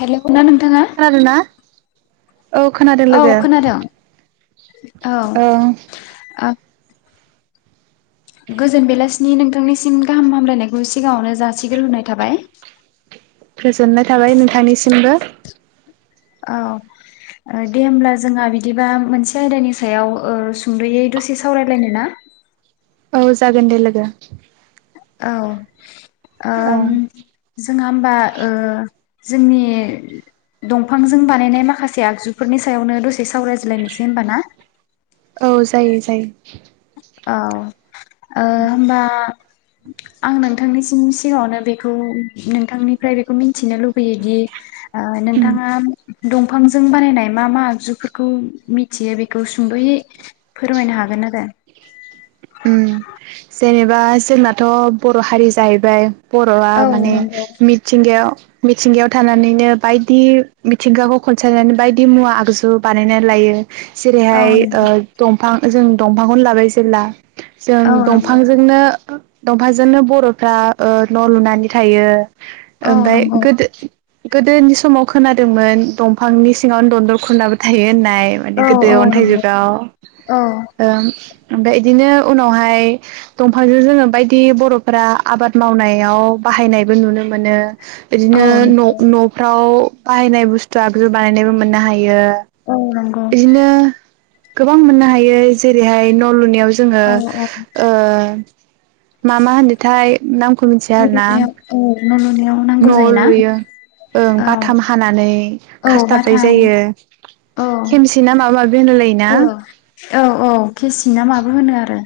Hello ना नोंथाङा खोनादोंना? औ खोनादों औ लोगो खोनादों औ आं गोजोन बेलासिनि नोंथांनिसिम गाहाम हामलायनायखौ सिगाङावनो जासिग्रहोनाय थाबाय ख [unintelligible] गोजोननाय थाबाय नोंथांनिसिमबो औ दे होमब्ला जोंहा बिदिबा मोनसे आयदानि सायाव ओ सुंद'यै दसे सावरायलायनो ना औ जागोन दे लोगो औ ओ औ जोंहा होमबा ओ जोंनि दंफांजों बानायनाय माखासे आगजुफोरनि सायावनो दसे सावरायजलायनोसै होमबा ना औ जायो जायो औ ओ होनबा आं नोंथांनिसिम सिगाङावनो बेखौ नोंथांनिफ्राय बेखौ मिथिनो लुबैयोदि ओ उम नोंथाङा दंफांजों बानायनाय मा मा आगजुफोरखौ मिथियो बेखौ सुंद'यै फोरमायनो हागोन आरो औ उम [unintelligible] जेनेबा जोंनाथ' बर' हारि जाहैबाय बर'आ औ माने नंगौ मिथिंगायाव मिथिंगायाव थानानैनो बायदि मिथिंगाखौ खनसायनानै बायदि मुवा आगजु बानायनानै लायो औ जेरैहाय ओ दम औ जों दंफांखौनो लाबाय जेब्ला जों दं नंगौ बिफांजोंनो दंफांजोंनो बर'फ्रा ओ न' लुनानै थायो औ ओमफ्राय नंगौ गोदो गोदोनि समाव खोनादोंमोन दंफांनि सिङावनो दनदर खुरनाबो थायो होननाय औ गोदो अन्थाइ नंगौ जुगाव ओम औ ओमफाय बिदिनो उनावहाय दंफांजों जोङो बायदि बरफोरा आबाद मावनायाव बाहायनायबो नुनो मोनो औ बिदिनो न नंगौ नफ्राव बाहायनाय बुस्थु आगजु बानायनायबो मोननो हायो औ नंगौ बिदिनो गोबां मोननो हायो जेरैहाय न' लुनायाव जोङो औ नंगौ औ औ मा मा होनदोंथाय नामखौ मिथिया न' आरो ना लुनायाव औ न' लुनायाव नांगौ जायोना औ बाथाम हानानै औ खासथाबनाय बाथा जायो औ खेमसि ना माबा माबि होनलाय लायोना औ औ औ केसि ना माबो होनो आरो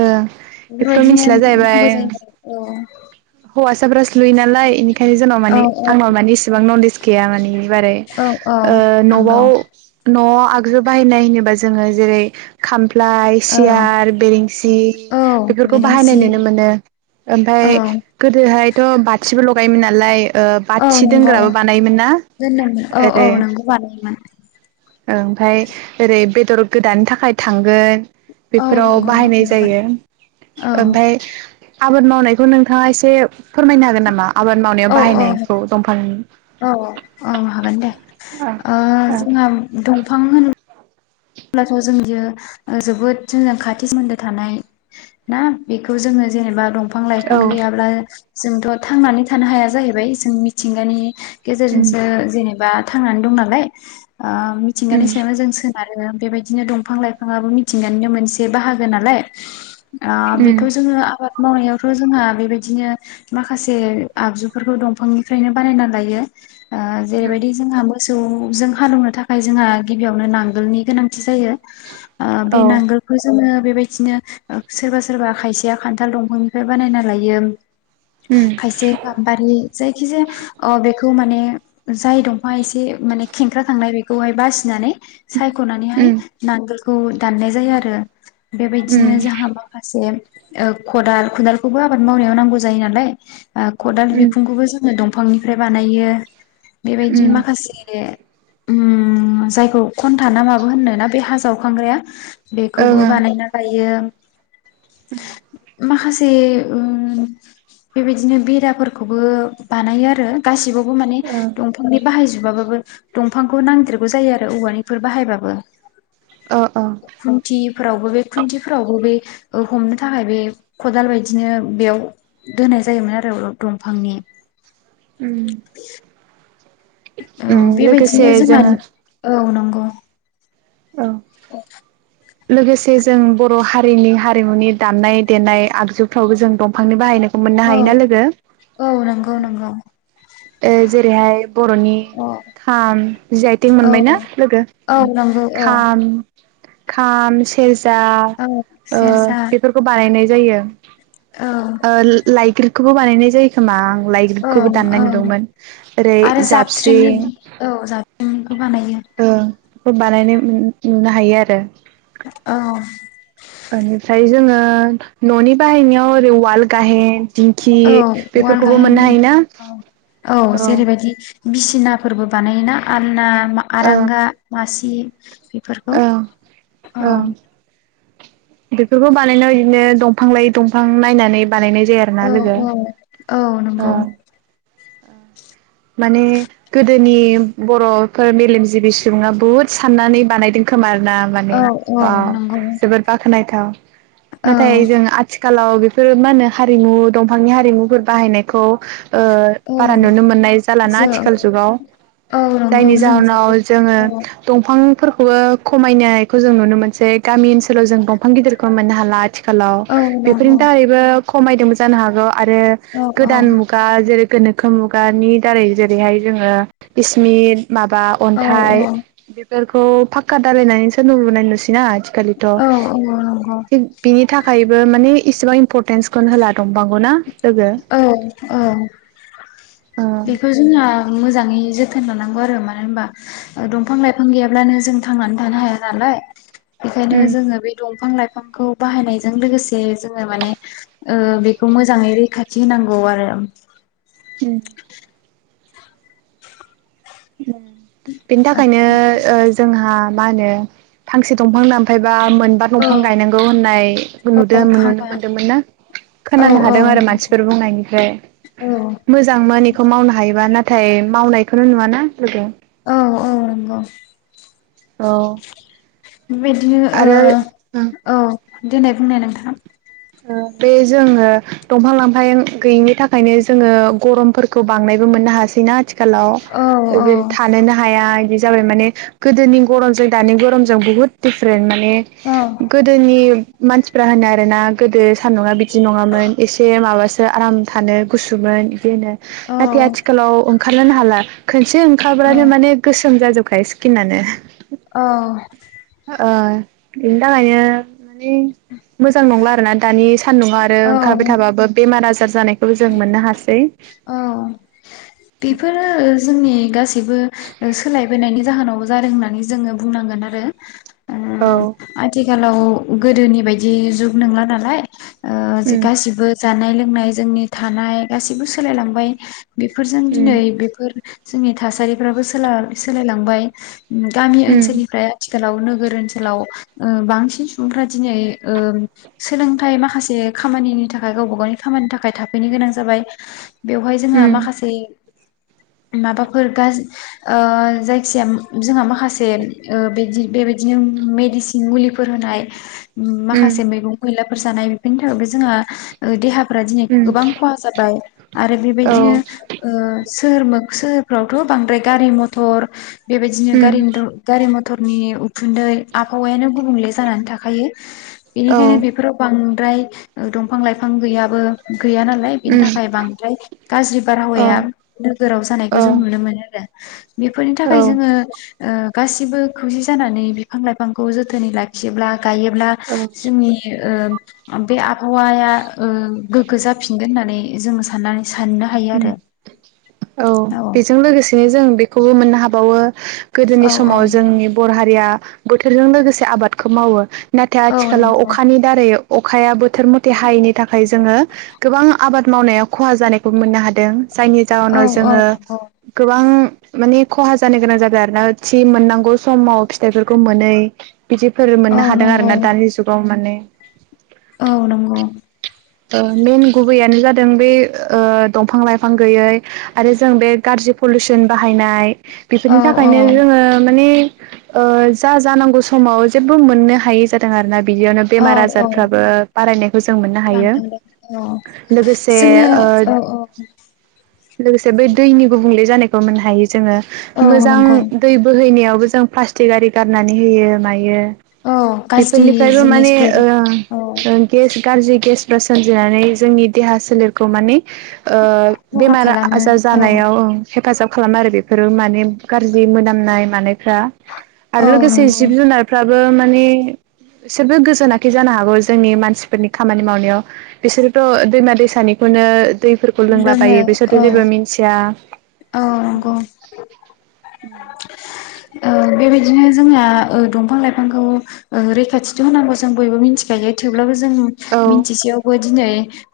ओ एखौथ बेफोरबायदिनो मिथिला जाहैबाय नांगौ जायो आरो। हौवासाफ्रासो लुयो नालाय बेनिखायनो जोंनाव औ मानि आंनाव मानि इसेबां नलेज गैया माने बेनि बारै औ औ ओ नंगौ नवाव नआव आगजु बाहायनाय होनोबा जोङो जेरै खामफ्लाय लाइ औ सियार बेरेंसि औ बेफोरखौ बाहायनाय बेरेंसि नुनो मोनो औ ओमफाय गोदो ओहायथ बाथिबो लगायोमोन नालाय औ बाथि नंगौ दोनग्राबो बानायोमोन ना दोनदोंमोन औ औ ओरै नंगौ बानायोमोन ओमफाय ओरै बेद बेदर गोदानो थाखाय थांगोन औ बेफोराव नंगौ बाहायनाय थांगोन जायो औ ओमफ्राय आबाद मावनायखौ नोंथाङा एसे फोरमायनो हागोन नामा आबाद मावनायाव औ औ बाहायनायखौ दंफां औ औ हागोन दे ओ जोंहा दंफां होनोब्ला अब्लाथ जों बियो जोबोद जों जों खाथि सोमोन्दो थानाय ना बेखौ जोङो जेनेबा दं फां लाइफां औ गैयाब्ला जोंथ थांनानै थानो हाया जाहैबाय जों मिथिंगानि उम गेजेरजोंसो जेनेबा थांनानै दं नालाय ओ उम मिथिंगानि सायावनो जों सोनारो आरो बेबायदिनो दंफां लाइफाङाबो मिथिंगानिनो मोनसे बाहागो नालाय आ उम बेखौ जोङो आबाद मावनायावथ जोंहा बेबायदिनो माखासे आगजुफोरखौ दंफांनिफ्रायनो बानायना लायो जेरैबायदि जोंहाबो मोसौ जों हाल एवनो थाखाय जोंहा गिबियावनो नांगोलनि गोनांथि जायो अ बे औ नांगोलखौ जोङो बेबायदिनो अ सोरबा सोरबा खायसेया खान्थाल दंफांनिफ्राय बानायना लायो उम खायसे गामबारि जायखि जाया अ बे बेखौ माने जाय दंफां एसे माने खेंख्रा थांनाय बेखौहाय बासिनानै साइ नानै हाय उम नां नांगोलखौ दाननाय जायो आरो उम बेबायदिनो जाहा माखासे अ खदाल खदालखौबो आबाद मावनायाव नांगौ जायो नालाय अ खदाल उम बिखुंखौबो जोङो दं बिफांनिफ्राय बानायो बेबायदि उम माखासे उ जायखौ खन थाना माबो होननो ना बे हा जावखांग्राया बेखौबो बानायना लायो उम माखासे उ बेबायदिनो बेराफोरखौबो बानायो आरो गासिबो बो माने ओं दंफांनि बाहायजोबो माबाबो दंफांखौ नांदेरगौ जायो आरो औवानि बेफोर बाहायबाबो अ खुन्थिफोरावबो बे खुन्थिफोरावबो बे अ हमनो थाखाय बे खदाल बायदिनो बेयाव दोनाय जायोमोन आरो दंफांनि उम औ उ लोगोसे बेबायदिनो जोंहा जोङो नंगौ औ औ लोगोसे जों बर हारिनि हारिमुनि दामनाय देनाय आगजुफ्रावबो जों दंफांनि बाहायनाय औ औ नंगौ नंगौ ओ जेरैहाय बरनि औ खाम जि आइ टेक औ मोनबायना लोगो औ उम नंगौ औ खाम खाम सेर जा औ अ सेरजा बेफोरखौ बानायनाय जायो औ आ ला [inaudible] फ्रि खौबो बानायनाय जायो खोमा आं [unintelligible] ओं खौबो दाननानै ओं दोंमोन जेरै आरो जाबस्रि जाबस्रिंनि औ जाबस्रिंनिखौ बानायो [unintelligible] बानायनाय नुनो हायो आरो औ बेनिफ्राय जोङो ओ ननि बाहायनायाव ओरै उवाल गाइहे दिंखि औ उवाल बेफोरखौबो मोननो गाहेननि हायोना औ औ जेरैबायदि बिसिनाफोरबो बानायोना आलना ओं आरांगा मासि [unintelligible] बेफोरखौ ओं औ ओं बेफोरखौ बानायनायाव बिदिनो दंफां लायै दंफां नायनानै बानायनाय जायो आरोना औ लोगो औ औ [unintelligible] माने गोदोनि बरफोर मेलेमजिबि सुबुङा बहुद साननानै बानायदों खोमा दा माने औ औ अ नंगौ जोबोत गनायथाव औ नाथाय जों आथिखाल आथिखालाव बेफोरो मा होनो हारिमु दंफांनि हारिमुफोर बाहायनायखौ ओ औ बारा नुनो मोननाय जालाना जों आथिखाल जुगाव औ नंगौ जायनि जों जाहोनाव जोबोद जोङो औ दंफांफोरखौ खौ खमायनायखौ जों नुनो मोनसै गामि ओनसोलाव ओलाव जों दंफां गिदिरखौ मोननो हाला आथिखालाव औ बेफोरनि नंगौ थाखायैबो खमायदोंबो जानो हागौ आरो औ औ गोदान मुगा जेरै गोनोखो मुगानि दारै जेरैहाय जोङो इस्मि माबा औ अन्थाइ औ बेफोरखौ खौ फाखका दालायनानैसो न' लुनाय नुसैना थिखालिथ औ औ नंगौ बेबो माने इसेबां इम्परटेन्सखौनो होला दंफांखौ ना लोगो औ औ ओ बेखौ जोंहा मोजाङै जोथ थोन लानांगौ आरो मानो होनबा दंफां लाइफां गैयाब्लानो जों थांनानै थानो हाया नालाय बेखायनो उम जोङो बे दं फां लाइफांखौ बाहायनायजों लोगोसे जोङो माने ओ बे खौ मोजाङै रैखाथि होनांगौ आरो उम ह [unintelligible] बेनि थाखायनो ओ जोंहा मा होनो फांसे दंफां दानफायबा मोनबा औ दंफां गायनांगौ होननाय नुदो औ फांबा नुनोमोनदोंमोन ना औ खोनानो औ हादों आरो नंगौ मानसिफोर बुंनायनिफ्राय औ मोजांमोन इखौ मावनो हायोबा ना थाय मावनायखोनो नुवा ना ग [unintelligible] औ औ नंगौ औ बिदिनो आरो ओं ओ औ देनाय बुंनाय नोंथां बे जोङो दंफां लांफां गैयिनि थाखायनो जोङो गरमफोरखौ बांनायबो मोननो हायासैना आथि खालाव औ औ ज थानोनो हाया इदि जाबाय माने गोदोनि गरमजों दानि गरमजों बुहुत दिफरेन्ट मा ने औ गोदोनि मानसिफ्रा होनो आरोना गोदो सान्दुङा बिदि नङामोन एसे माबासो आराम थानो गुसुमोन बेनो औ नाथाय आथिखालाव ओं खारलानो हाला खोनसे ओंखारब्लानो औ माने गोसोम जाजोबखायो स्किनानो औ अ बेनि थाखायनो ने मोजां नंला आ दानि सान्दुङा आरो औ औ ओंखारबाय थाबाबो बेमारा ज [unintelligible] खौ जों मोननो हासै औ बेफोरो जोंनि गासैबो ओ सोलायबोनायनि जाहोनावबो जादों होननानै जोङो बुंनांगोन आरो औ उम आथिखालाव गोदोनि बायदि जुग नोंला नालाय ओ जि उम गासिबो जानाय लोंनाय जोंनि थानाय गासिबो सोलायलांबाय बेफोरजों उम दिनै बेफोर जोंनि थासारिफ्राबो सोला-सोलायलांबाय गामि उम ओनसोलनिफ्राय आथि सोलाव नोगोर ओनसोलाव उम बांसिन सुबुंफ्रा दिनै ओम सोलोंथाइ माखासे खामानिनि थाखाय गावबा गावनि खामानिनि थाखाय थाफैनो गोनां जाबाय बेवहाय जोंहा उम माखासे माबाफोर गाज-ओ जायखि जाया जोंहा माखासे [unintelligible] बेबायदिनो मेडिसिन मुलिफोर होनाय उम माखासे मेगं मैला फोर जानाय बेफोरनि थाखायबो जोंहा ओ देहा फोरा दिनै उम गोबां खहा जाबाय आरो औ बेबायदिनो ओ सोर मोख सोहोरफ्रावथ बांद्राय गारि मथर बेबायदिनो उम गारि [unintelligible] गारि मथ टरनि उखुन्दै आबहावायानो गुबुंले जानानै थाखायो औ बेनिखायनो बेफोर बां फ्राय दंफां लाइफां गैयाबो गैया नालाय बिनि उम थाखाय बां फ्राय गाज्रि अ बारहावाया नोगोराव जानायखौ अ जों नुनो मोनो आरो बेफोरनि थाखाय औ जोङो ओ गासिबो खौसे जानानै बिफां लाइफांखौ जोथोनै लाखियोब्ला गायोब्ला औ जोंनि ओ ओमफाय आबहावाया ओम गोग्गो जाफिनगोन होननानै जों सा थानाय औ बेजों लोगोसे बे जों बेखौ मोननो हाबावो गोदोनि औ समाव जोंनि बर हारिया बोथोरजों लोगोसे आबादखौ मावो नाथाय औ औ आथिखालाव नंगौ अखानि दारै अखाया बोथोर मथे हायैनि थाखाय जोङो गोबां आबाद मावनायाव खहा जानाय खौ मोननो हादों जायनि औ जाहोनाव औ जोङो नंगौ गोबां माने खहा जानो गोनां जादों आरोना थि मोननांगौ समाव फिथाइफोरखौ मोनै बिदिफोर औ मोननो हादों आरो नंगौ ना दानि जुगाव माने औ नंगौ ओ मेइन गुबैयानो जादों बे ओ दंफां लाइफां गैयै आरो जों बे गाज्रि पलिउसन बाहायनाय। बेफोरनि औ औ थाखायनो जोङो माने ओ जा जानांगौ समाव जेबो मोननो हायै जादों आरो ना बिदियावनो बेमार औ औ आजारफ्राबो बारायनायखौ जों मोननो हायो अ लोगोसे जोङो ओ औ औ लोगोसे बै दैनि गुबुंले जानायखौ मोननो हायो जोङो औ मोजां नंगौ दै बोहैनायावबो- जों प्लास्टिक आरि गारनानै होयो मायो औ गाज्रि बेफोरनिफ्रायबो माने जिनिसफोर ओ औ ओ गेस गाज्रि गेस फ्रा सोमजिनानै जोंनि देहा सोलेरखौ माने ओ खहा बेमार खालामो आजार औ जानायाव हेफाजाब खालामो आरो बेफोरो माने गाज्रि मोनामनाय मानायफ्रा औ आरो लोगोसे नंगौ जिब जुनारफ्राबो माने बिसोरबो गोजोनाखै जानो हागौ जोंनि मानसिफोरनि खामानि मावनायाव बिसोरथ दैमा दैसानिखौनो दैफोरखौ लोङो लोंलाबायो बेसोरथ औ जेबो मिन्थिया औ नंगौ ओ बेबायदिनो जोंहा दंफां लाइफांखौ ओ रैखाथिथ होनांगौ जों बयबो मिथिखायो थेवब्लाबो जों जों औ मिथिसेयावबो दिनै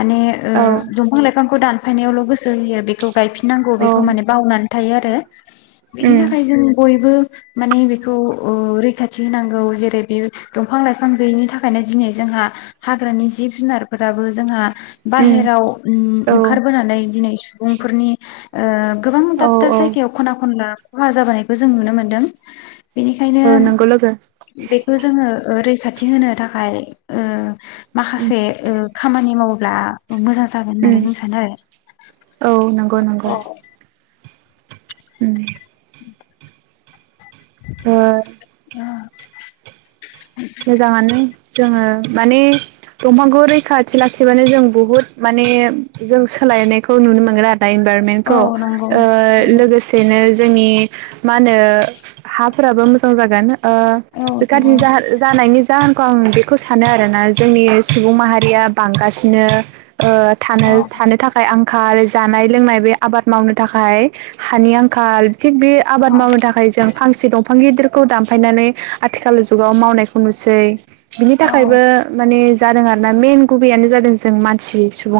माने ओ औ दंफां लाइफांखौ दान फायनायावल गोस सो होयो बेखौ गायफिन नांगौ औ बेखौ माने बावनानै थायो आरो बेनि उम थाखाय जों बयबो माने बेखौ ओ रैखाथि होनांगौ जेरै बेयो दंफां लाइफां गैयिनि थाखायनो दिनै जोंहा हाग्रानि जिब जुनारफोराबो जोंहा उम बाहेराव उम औ ओंखारबोनानै दिनै सु सुबुंफोरनि ओ गोबां औ दाब दाब औ जायगायाव खना खनला खहा जाबोनायखौ जों नुनो मोनदों बेनिखायनो औ नंगौ लोगो बेखौ जोङोै ओ रै खाथि होनो थाखाय ओ उम माखासे ओ खामानि मावोब्ला मोजां जागोन होननानै उम जों सानो आरो औ नंगौ नंगौ औ उम ओ अ मोजाङानो [unintelligible] जोङो माने दंफांखौ रैखाथि लाखिबानो जों बुहुद माने जों सोलायनायखौ नुनो मोनगोन आरो दा इनभारमेन्टे‌खौ औ नंगौ ओ लोगोसेनो जोंनि मा होनो हाफोराबो मोजां जागोन। ओ औ बे नंगौ गाज्रि जा ओ नि जाहोनखौ आं बेखौ सानो आरोना जोंनि सुबुं माहारिया बांगासिनो ओ थानो औ थानो थाखाय आं आंखाल जानाय लोंनाय बे आबाद मावनो थाखाय हानि आंखाल थिग बे आबाद औ मावनो थाखाय जों फांसे दं फां गिदिरखौ दानफायनानै आथिखाल जुगाव मावनाय खौ नुसै बिनि औ थाखायबो माने जादों आरोना मेेन गुबैयानो जादों जों मानसि सुबुं